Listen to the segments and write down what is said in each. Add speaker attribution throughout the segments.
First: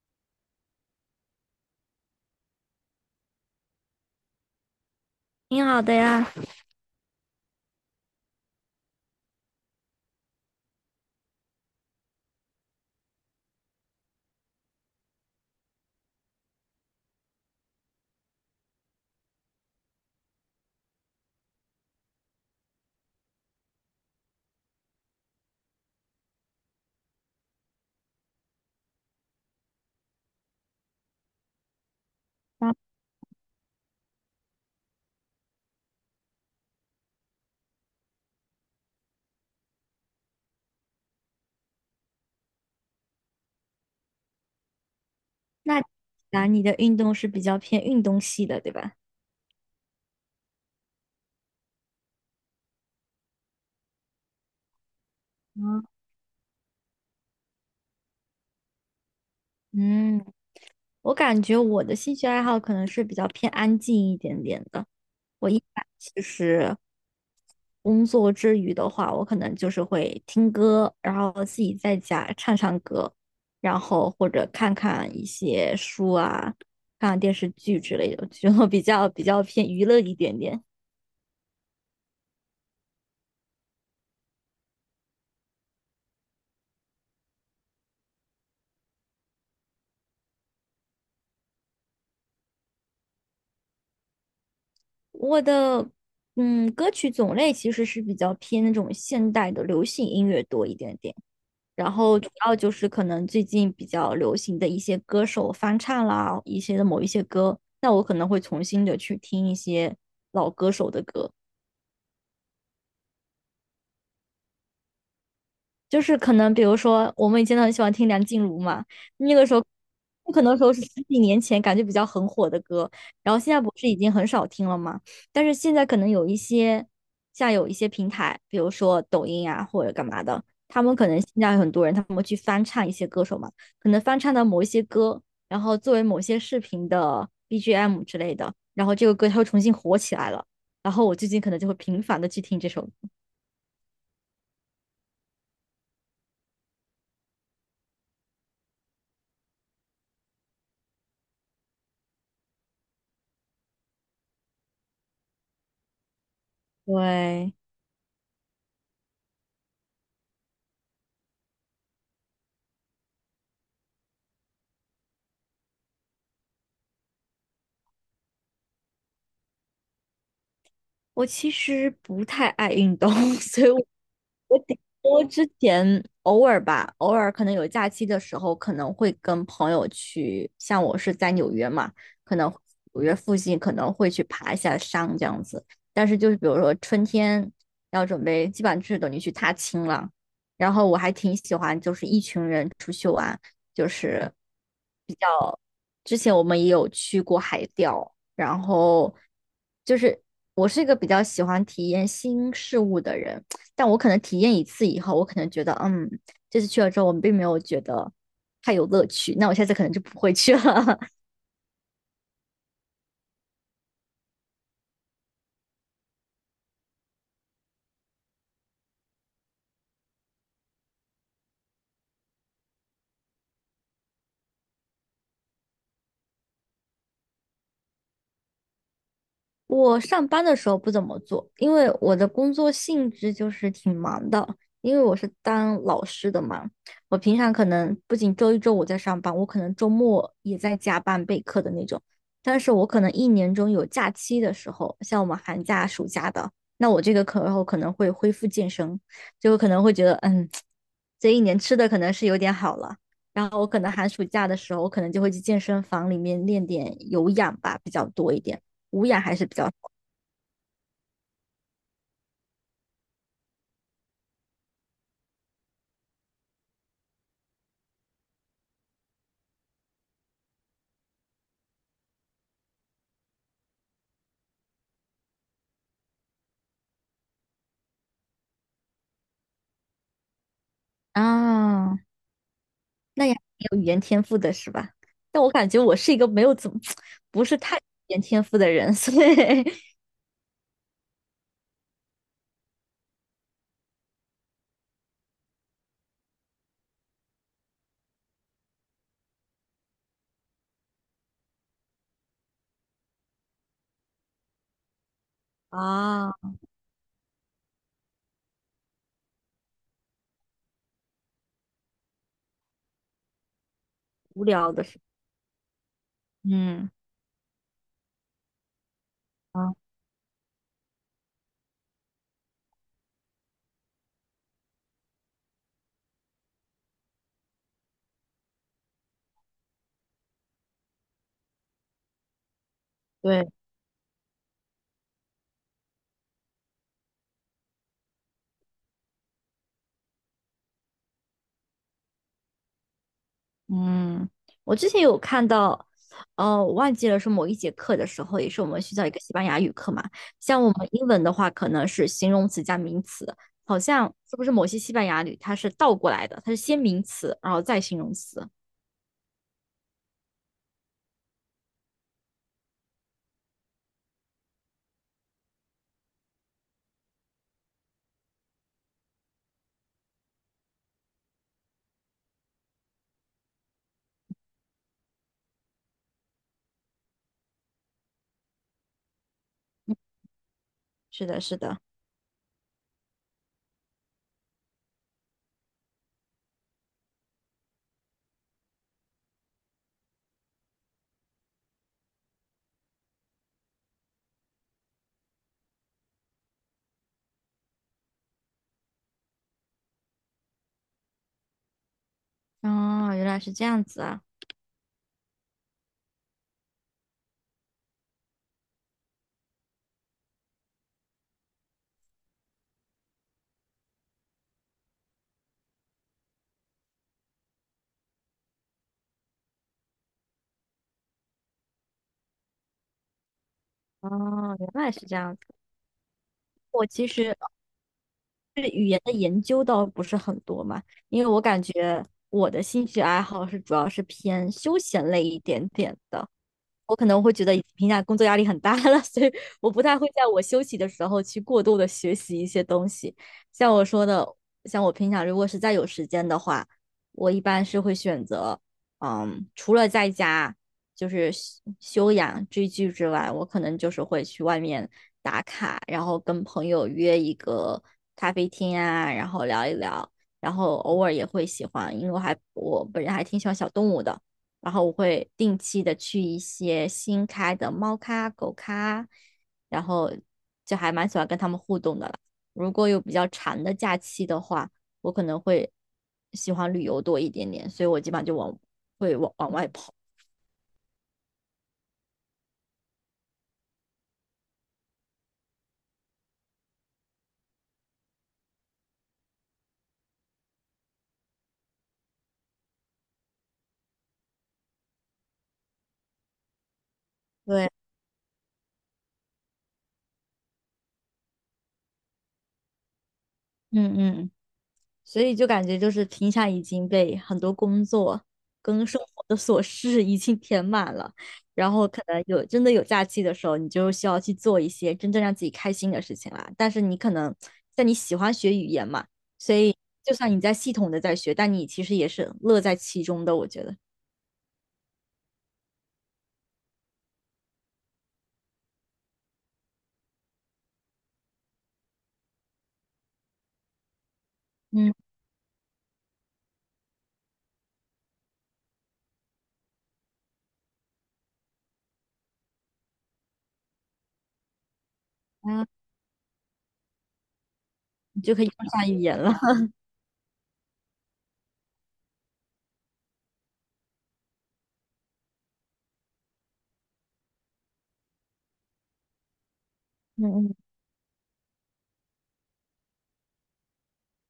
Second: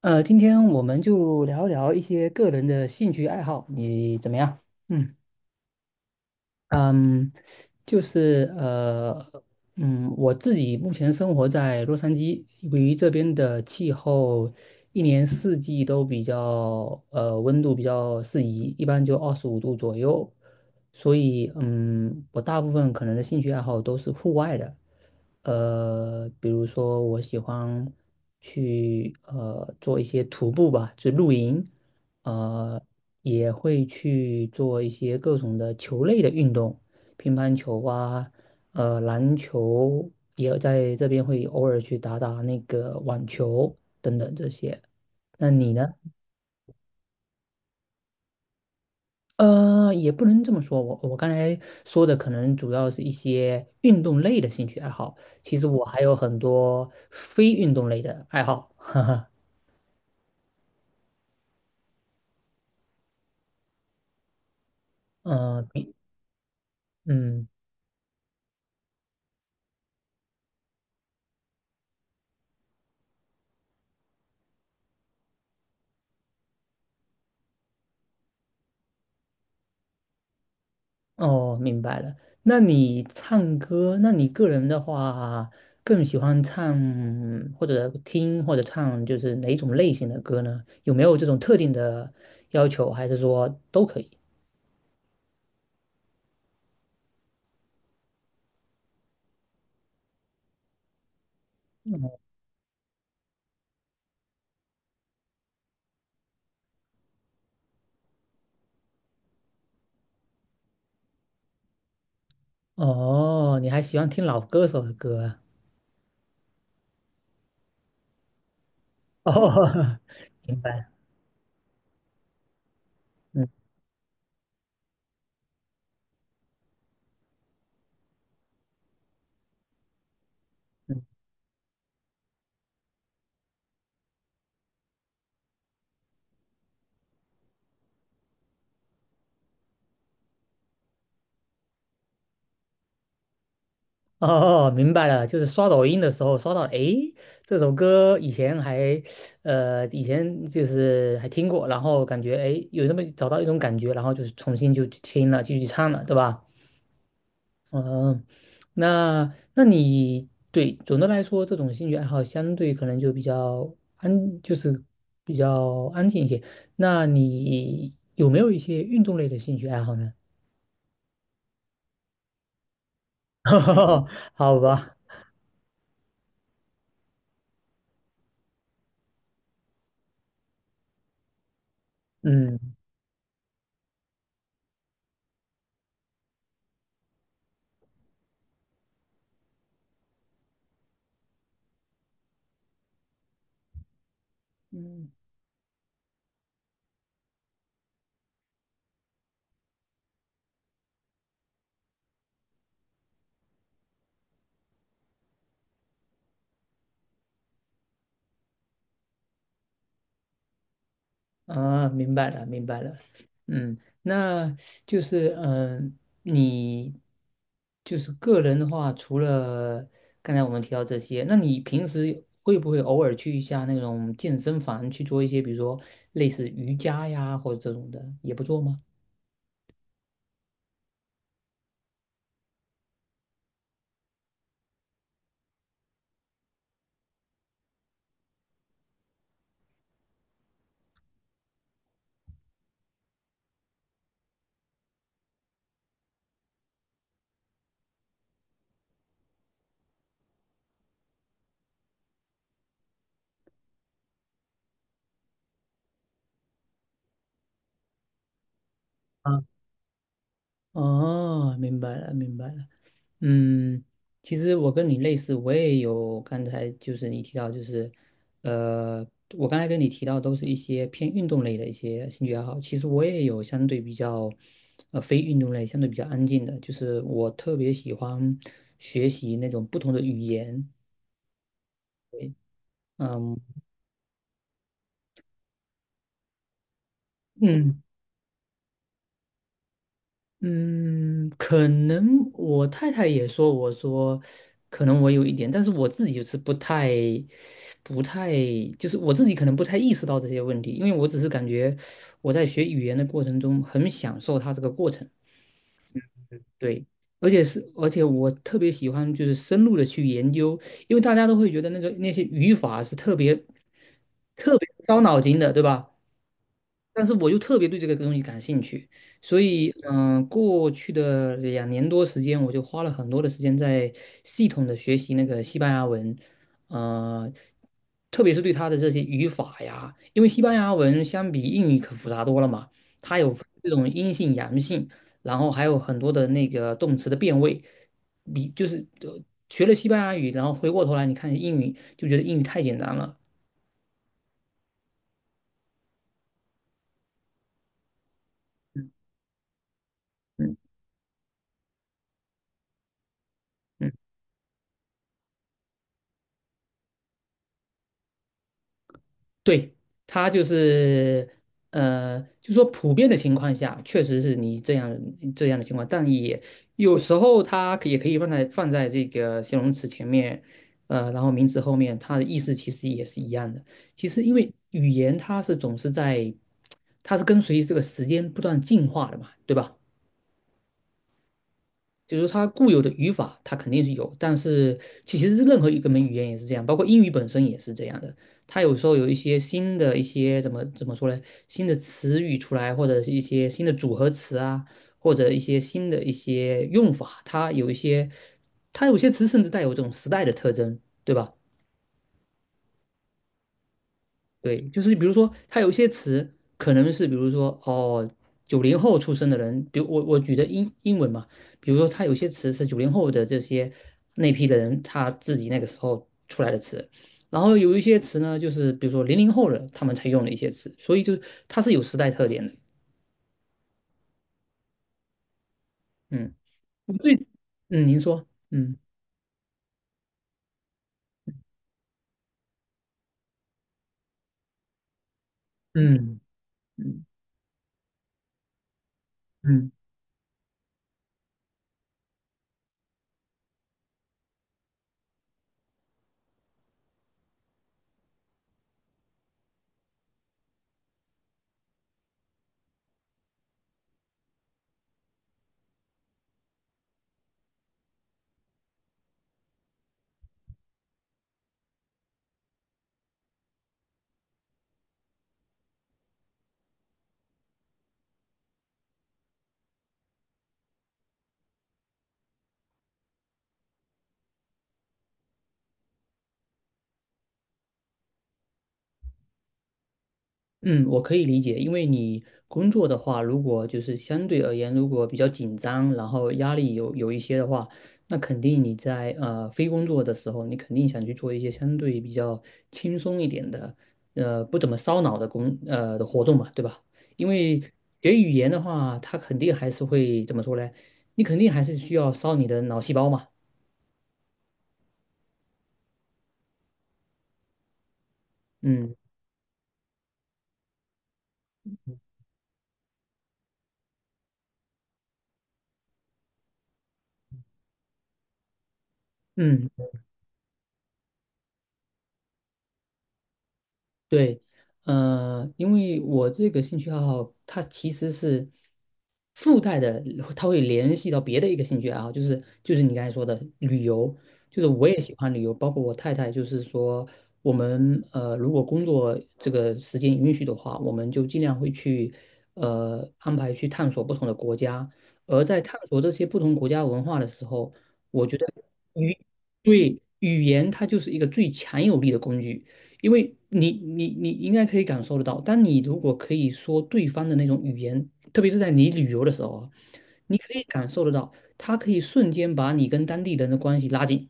Speaker 1: 今天我们就聊一聊一些个人的兴趣爱好，你怎么样？嗯。
Speaker 2: 挺好的呀。
Speaker 1: 嗯，就是我自己目前生活在洛杉矶，由于这边的气候一年四季都比较温度比较适宜，一般就25度左右，所以我大部分可能的兴趣爱好都是户外的。比如说我喜欢去做一些徒步吧，就露营。呃，
Speaker 2: 那
Speaker 1: 也会去做一些各种的球类的运动，乒乓球啊，篮球也在这边会偶尔去打打那个网球等等这些。那你
Speaker 2: 那
Speaker 1: 呢？
Speaker 2: 那你的运动是比较偏运动系的，对吧？
Speaker 1: 也不能这么说，我刚才说的可能主要是一些运动类的兴趣爱好，其实我
Speaker 2: 嗯，
Speaker 1: 还有很多非运动类的爱好。
Speaker 2: 嗯，我感觉我的兴趣爱好可能是比较偏安静一点点的。
Speaker 1: 嗯、
Speaker 2: 我一
Speaker 1: 呃
Speaker 2: 般
Speaker 1: 比
Speaker 2: 其实
Speaker 1: 嗯。
Speaker 2: 工作之余的话，我可能就是会听歌，然后自己在家唱唱歌，然后或者看看一些书啊，看看电视剧之类的，就比较偏娱乐一点点。
Speaker 1: 哦，明白了。那你唱歌，那你个人的话，更喜欢唱或者听或者唱，就是哪一种类型的歌呢？有没有这种特定的要求，还是说都可以？
Speaker 2: 我的歌曲种类其实是比较偏那种现代的流行音乐多一点点，然后主要就是可能最近比较流行的一些歌手翻唱啦，一些的某一些歌，那我可能会重新的去听一些老歌手的歌。
Speaker 1: 哦，你还喜欢听老歌手的歌啊？
Speaker 2: 就是可能比如说我们以前都很喜欢听梁静茹嘛，那个时候
Speaker 1: 哦，
Speaker 2: 不可能
Speaker 1: 明
Speaker 2: 说是
Speaker 1: 白。
Speaker 2: 10几年前感觉比较很火的歌，然后
Speaker 1: 嗯
Speaker 2: 现在不是已经很少听了嘛，但是现在可能有一些像有一些平台，比如说抖音啊或者干嘛的，他们
Speaker 1: 嗯。
Speaker 2: 可能现在很多人他们会去翻唱一些歌手嘛，可能翻唱到某一些歌，然后作为某些视频的 BGM 之类的，然后这个歌它会重新火起来了，然后我最近可能就会频繁的去听这首歌，
Speaker 1: 哦，明白了，就是刷抖音的时候刷到，诶，这首歌以前还，以前就是还听过，然后感觉诶有那么找到一种感觉，然后就是重新就去听了，继续唱了，对吧？
Speaker 2: 对。
Speaker 1: 嗯，那你对总的来说，这种兴趣爱好相对可能就比较安，就是比较安静一些。那你有没有一些运动类的兴趣爱好呢？
Speaker 2: 我其实不太爱运动，所以我 我
Speaker 1: 好
Speaker 2: 顶
Speaker 1: 吧。
Speaker 2: 多之前偶尔吧，偶尔可能有假期的时候，可能会跟朋友去，像我是在纽约嘛，可能
Speaker 1: 嗯。
Speaker 2: 纽约附近可能会去爬一下山这样子。但是就是比如说春天要准备，基本上就是等于去踏青了。然后我还挺喜欢，就是一群人出去玩，就是
Speaker 1: 嗯。
Speaker 2: 比较。之前我们也有去过海钓，然后就是我是一个比较喜欢体验新事物的人。但我可能体验一次以后，我可能觉得，嗯，这次去了之后，我并没有觉得太有乐趣，那我下次可能就不会去了。
Speaker 1: 啊，明白了，明白了。那就是你就是个人的话，除了刚才我们提到这些，那你平时会不会偶尔去一下那种健身房去做一些，比如说类似瑜伽呀，或者这种的，也不做吗？
Speaker 2: 我上班的时候不怎么做，因为我的工作性质就是挺忙的，因为我是当老师的嘛。我平常可能不仅周一周五在上班，我可能周末也在加班备课的那种。但是我可能一年中有假期的时候，像我们寒假、暑假的，那我这个课后可能会恢复健身，就可能会觉得，嗯，这一年吃的可能是有点好了。然后我可能寒暑假的时候，我可能就会去健身房里面练点有氧吧，比较多一点。无氧还
Speaker 1: 啊，
Speaker 2: 是比较少
Speaker 1: 哦，明白了，明白了。嗯，其实我跟你类似，我也有刚才就是你提到，就是呃，我刚才跟你提到都是一些偏运动类的一些兴趣爱好。其实我也有相对比较非运动类，相对比较安静的，就是我特别喜欢学习那种不同的语言。
Speaker 2: 啊，那也
Speaker 1: 嗯
Speaker 2: 有语言天赋的是吧？但我感觉我是一个没有怎么 不是太有
Speaker 1: 嗯，
Speaker 2: 语言天赋的人，所以
Speaker 1: 嗯，可能我太太也说，我说可能我有一点，但是我自己就是不太，就是我自己可能不太意识到这些问题，因为我只是感觉我在学语言的过程中很享受它这个过程。
Speaker 2: 啊，
Speaker 1: 对，而且我特别喜欢就是深入的去研究，因为大家都会觉得那些语法是特别
Speaker 2: 无
Speaker 1: 特别
Speaker 2: 聊的是，
Speaker 1: 烧脑筋的，对吧？
Speaker 2: 嗯
Speaker 1: 但是我又特别对这个东西感兴趣，所以
Speaker 2: 啊，
Speaker 1: 过去的2年多时间，我就花了很多的时间在系统的学习那个西班牙文。呃，特别是对它的这些语法呀，因为西班牙文相比英语可复杂多了嘛，它有
Speaker 2: 对，
Speaker 1: 这种阴性、阳性，然后还有很多的那个动词的变位，你就是学了西班牙语，然后回过头来你看英语，就觉得英语太简单了。
Speaker 2: 嗯，我之前有看到，哦，我忘记了是某一节课的时候，也是我们
Speaker 1: 嗯
Speaker 2: 学校一个西班牙语课嘛，
Speaker 1: 嗯。
Speaker 2: 像我们英文的话，可能是形容词加名词，好像是不是某些西班牙语它是倒过来的，它是先名词，然后再形容词。
Speaker 1: 对，他就是就说普遍的情况下，确实是你这样的情况，但也有时候它也可以放在这个形容词前面，然后名词后面，它的意思其实也是一样的。其实因为语言它是总是在，它是跟随这个时间不断进化的嘛，对吧？
Speaker 2: 是的，是的。
Speaker 1: 就是它固有的语法，它肯定是有，但是其实是任何一个门语言也是这样，包括英语本身也是这样的。它有时候有一些新的一些怎么说呢？新的词语出来，或者是一些新的组合词啊，或者一些新的一些用法，它有些词甚至带有这种时代的特征，对吧？
Speaker 2: 哦，原来是这样子啊！
Speaker 1: 对，就是比如说，它有一些词可能是，比如说哦，九零后出生的人，比如我举的英文嘛，比如说它有些词是九零后的那批的人他自己那个时候出来的词，然后有一些词呢，就是比如说00后的他们才用的一些词，所以就它是有时代特点的。
Speaker 2: 哦，原来是这样子。
Speaker 1: 嗯，
Speaker 2: 我
Speaker 1: 我。
Speaker 2: 其
Speaker 1: 对，
Speaker 2: 实
Speaker 1: 嗯，您说。
Speaker 2: 对
Speaker 1: 嗯
Speaker 2: 语言的研究倒不是很多嘛，因为我感觉我的兴趣爱好是主要是偏休闲类一点点
Speaker 1: 嗯
Speaker 2: 的。我可
Speaker 1: 嗯
Speaker 2: 能会觉得平经评价工作压力很大了，所以我
Speaker 1: 嗯。
Speaker 2: 不太会在我休息的时候去过度的学习一些东西。像我说的，像我平常如果是再有时间的话，我一般是会选择，嗯，除了在家就是休休养追剧之外，我可能就是会去外面打卡，然后跟朋友约一个咖啡厅啊，然后聊一聊，然后偶尔也会喜欢，因为我还我本人还挺喜欢小动物的。然后我会定期的去一些新开的猫咖、狗咖，然后就还蛮喜欢跟他们互动的啦。如果有比较长的假期的话，我可能会喜欢旅游多一点点，所以我基本上就往会往往外跑。
Speaker 1: 嗯，我可以理解，因为你工作的话，如果就是相对而言，如果比较紧张，然后压力有一些的话，那肯定你在非工作的时候，你肯定想去做一些相对比较轻松一点的，不怎么烧脑的的活动嘛，对吧？因为
Speaker 2: 对，
Speaker 1: 学语言的话，它肯定还是会怎么说呢？你肯定还是需要烧你的脑细胞嘛。
Speaker 2: 嗯嗯。所以就感觉就是平常已经被很多工作跟
Speaker 1: 嗯
Speaker 2: 生活的琐事 已经填满了，然后可能有真的有假期的时候，你就需要去做一些真正让自己开心的事情啦。但是你可能在你喜欢学语言嘛，所
Speaker 1: 嗯。
Speaker 2: 以就算你在系统的在学，但你其实也是乐在其中的，我觉得。
Speaker 1: 对，因为我这个兴趣爱好，它其实是附带的，它会联系到别的一个兴趣爱好，就是你刚才说的旅游，就是我
Speaker 2: 嗯
Speaker 1: 也喜欢旅游，包括我太太，就是说我们如果工作这个时间允许的话，我们就尽量会去安排去探索不同的国家，而在
Speaker 2: 啊，
Speaker 1: 探索这些不同国家文化的时候，
Speaker 2: 你
Speaker 1: 我
Speaker 2: 就
Speaker 1: 觉
Speaker 2: 可
Speaker 1: 得
Speaker 2: 以用上语言
Speaker 1: 语
Speaker 2: 了。
Speaker 1: 对语言它就是一个最强有力的工具。因为你应该可以感受得到，当你如果可以说对方的那种语言，特别是在你旅游的时候啊，你
Speaker 2: 嗯
Speaker 1: 可
Speaker 2: 嗯，
Speaker 1: 以感受得到，它可以瞬间把你跟当地人的关系拉近。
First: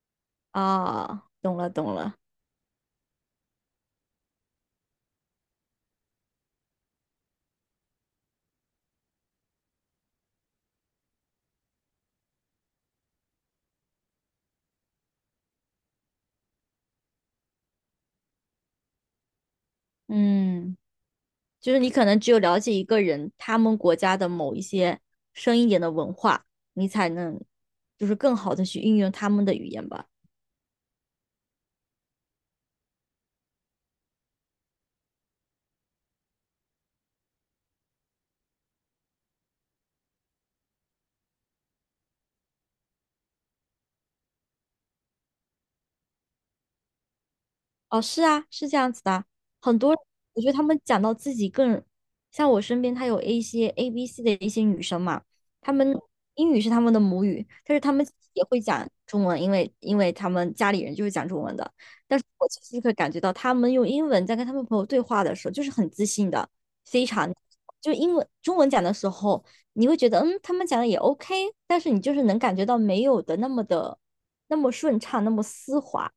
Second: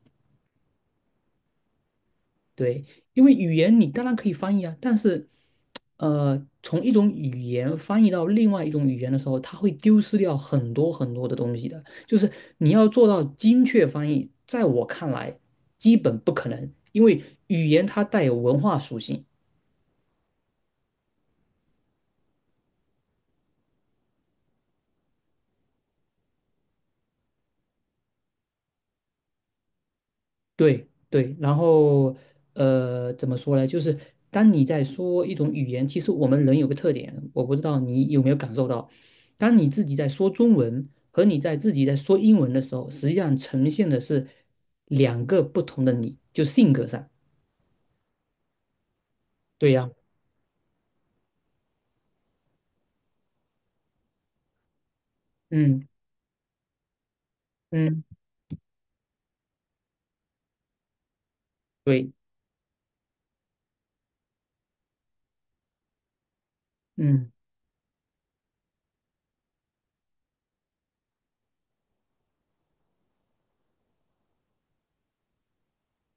Speaker 2: 啊，懂了懂了，
Speaker 1: 对，因为语言你当然可以翻译啊，但是，从一种语言翻译到另外一种语言的时候，它会丢失掉很多很多的东西的。就是你要做到精确翻译，在我看来基本不可能，因为语言它带有文化属性。
Speaker 2: 嗯。就是你可能只有了解一个人，他们国家的某一些深一点的文化，你才能就是更好的去运用他们的语言吧。
Speaker 1: 对对，然后怎么说呢？就是当你在说一种语言，其实我们人有个特点，我不知道你有没有感受到，当你自己在说中文和自己在说英文的时候，实际上呈现的是两个不同的你，就性格上。
Speaker 2: 哦，是啊，是这样子的。
Speaker 1: 对
Speaker 2: 很
Speaker 1: 呀，
Speaker 2: 多，我觉得他们讲到自己更，像我身边，她有一些 A、B、C 的一些女生嘛，她
Speaker 1: 嗯
Speaker 2: 们英语是她们的母语，但是她
Speaker 1: 嗯，
Speaker 2: 们也会讲中文，因为她们家里人就是讲中文的。
Speaker 1: 对，
Speaker 2: 但是我其实可以感觉到，她们用英文在跟她们朋友对话的时候，就是很自信的，非常
Speaker 1: 嗯。
Speaker 2: 就英文中文讲的时候，你会觉得嗯，他们讲的也 OK,但是你就是能感觉到没有的那么的。那么顺畅，那么丝滑，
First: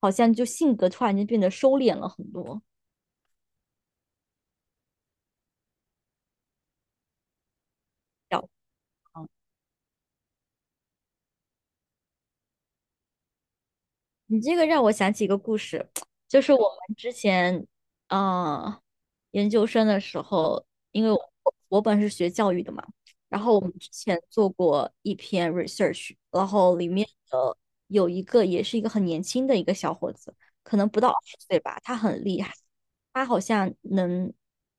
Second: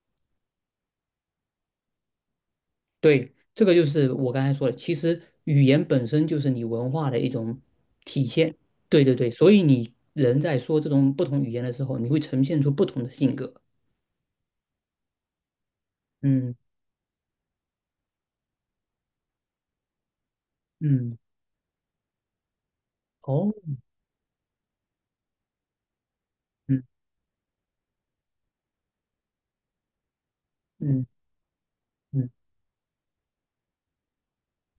Speaker 2: 好像就性格突然间变得收敛了很多。
Speaker 1: 对，这个就是我刚才说的，其实语言本身就是你文化的一种体
Speaker 2: 小样
Speaker 1: 现。对对对，所以你人在说这种不同语言的时候，你会呈现出不同的性格。
Speaker 2: 你这个让我想起一个故事，就是
Speaker 1: 嗯
Speaker 2: 我们之前，呃，研究生的时候，因为
Speaker 1: 嗯，
Speaker 2: 我我本是学教育的嘛，然
Speaker 1: 哦，
Speaker 2: 后我们之前做过一篇 research,然后
Speaker 1: 嗯
Speaker 2: 里面的有一个也是一个很年轻的一个小伙子，可能不
Speaker 1: 嗯
Speaker 2: 到20岁吧，他很
Speaker 1: 嗯
Speaker 2: 厉害，他好像能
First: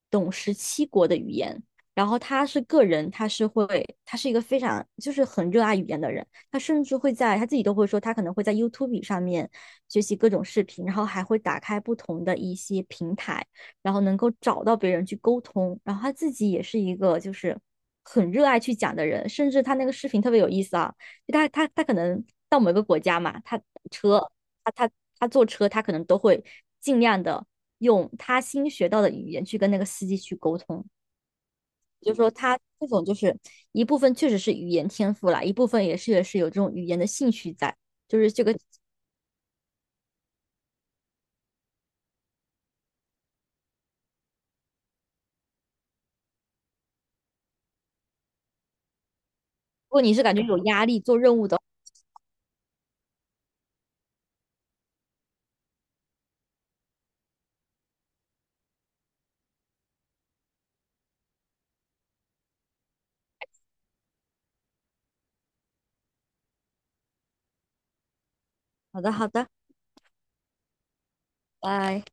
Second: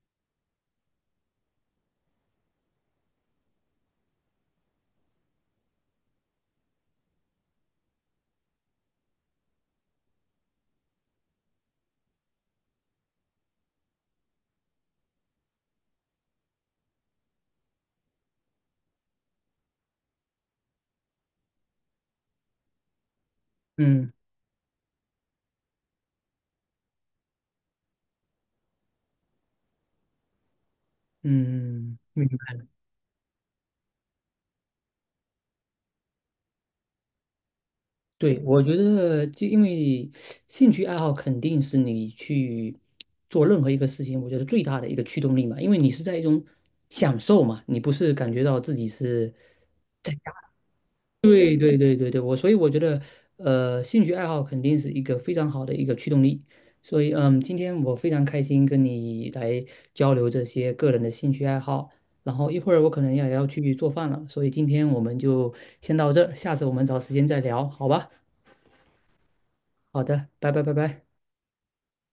Speaker 2: 懂17国的语言，然后他是个人，他是会，他是一个非常就是很热爱语言的人。他甚至会在他自己都会说，他可能会在 YouTube 上面学习各种视频，然后还会打开不同的一些平台，然后能够找到别人去沟通。然后他自己也是一个就是很热爱去讲的人，甚至他那个视频特别有意思啊，就他可能到某个国家嘛，他
Speaker 1: 嗯
Speaker 2: 车他他他坐车，他可能都会尽量的用他新学到的语言去跟那个司机去沟通。
Speaker 1: 嗯，
Speaker 2: 就是
Speaker 1: 嗯，
Speaker 2: 说他这种就是一部分确实是语言天赋啦，一部分也是有这种语言的兴趣在，就是
Speaker 1: 对，
Speaker 2: 这个，如
Speaker 1: 我觉得就因为兴趣爱好肯定是你去做任何一个事情，我觉得最大的一个驱动力嘛，因为你是在一种享受嘛，你不是感觉到自己是。
Speaker 2: 果
Speaker 1: 在。
Speaker 2: 你是感觉有压力做任务
Speaker 1: 对
Speaker 2: 的话
Speaker 1: 对对对对，所以我觉得，兴趣爱好肯定是一个非常好的一个驱动力。所以，今天我非常开心跟你来交流这些个人的兴趣爱好。然后一会儿我可能也要去做饭了，所以今天我们就先到这儿，下次我们找时间再聊，好吧？
Speaker 2: 好的好的，
Speaker 1: 好的，拜拜拜拜。
Speaker 2: 拜。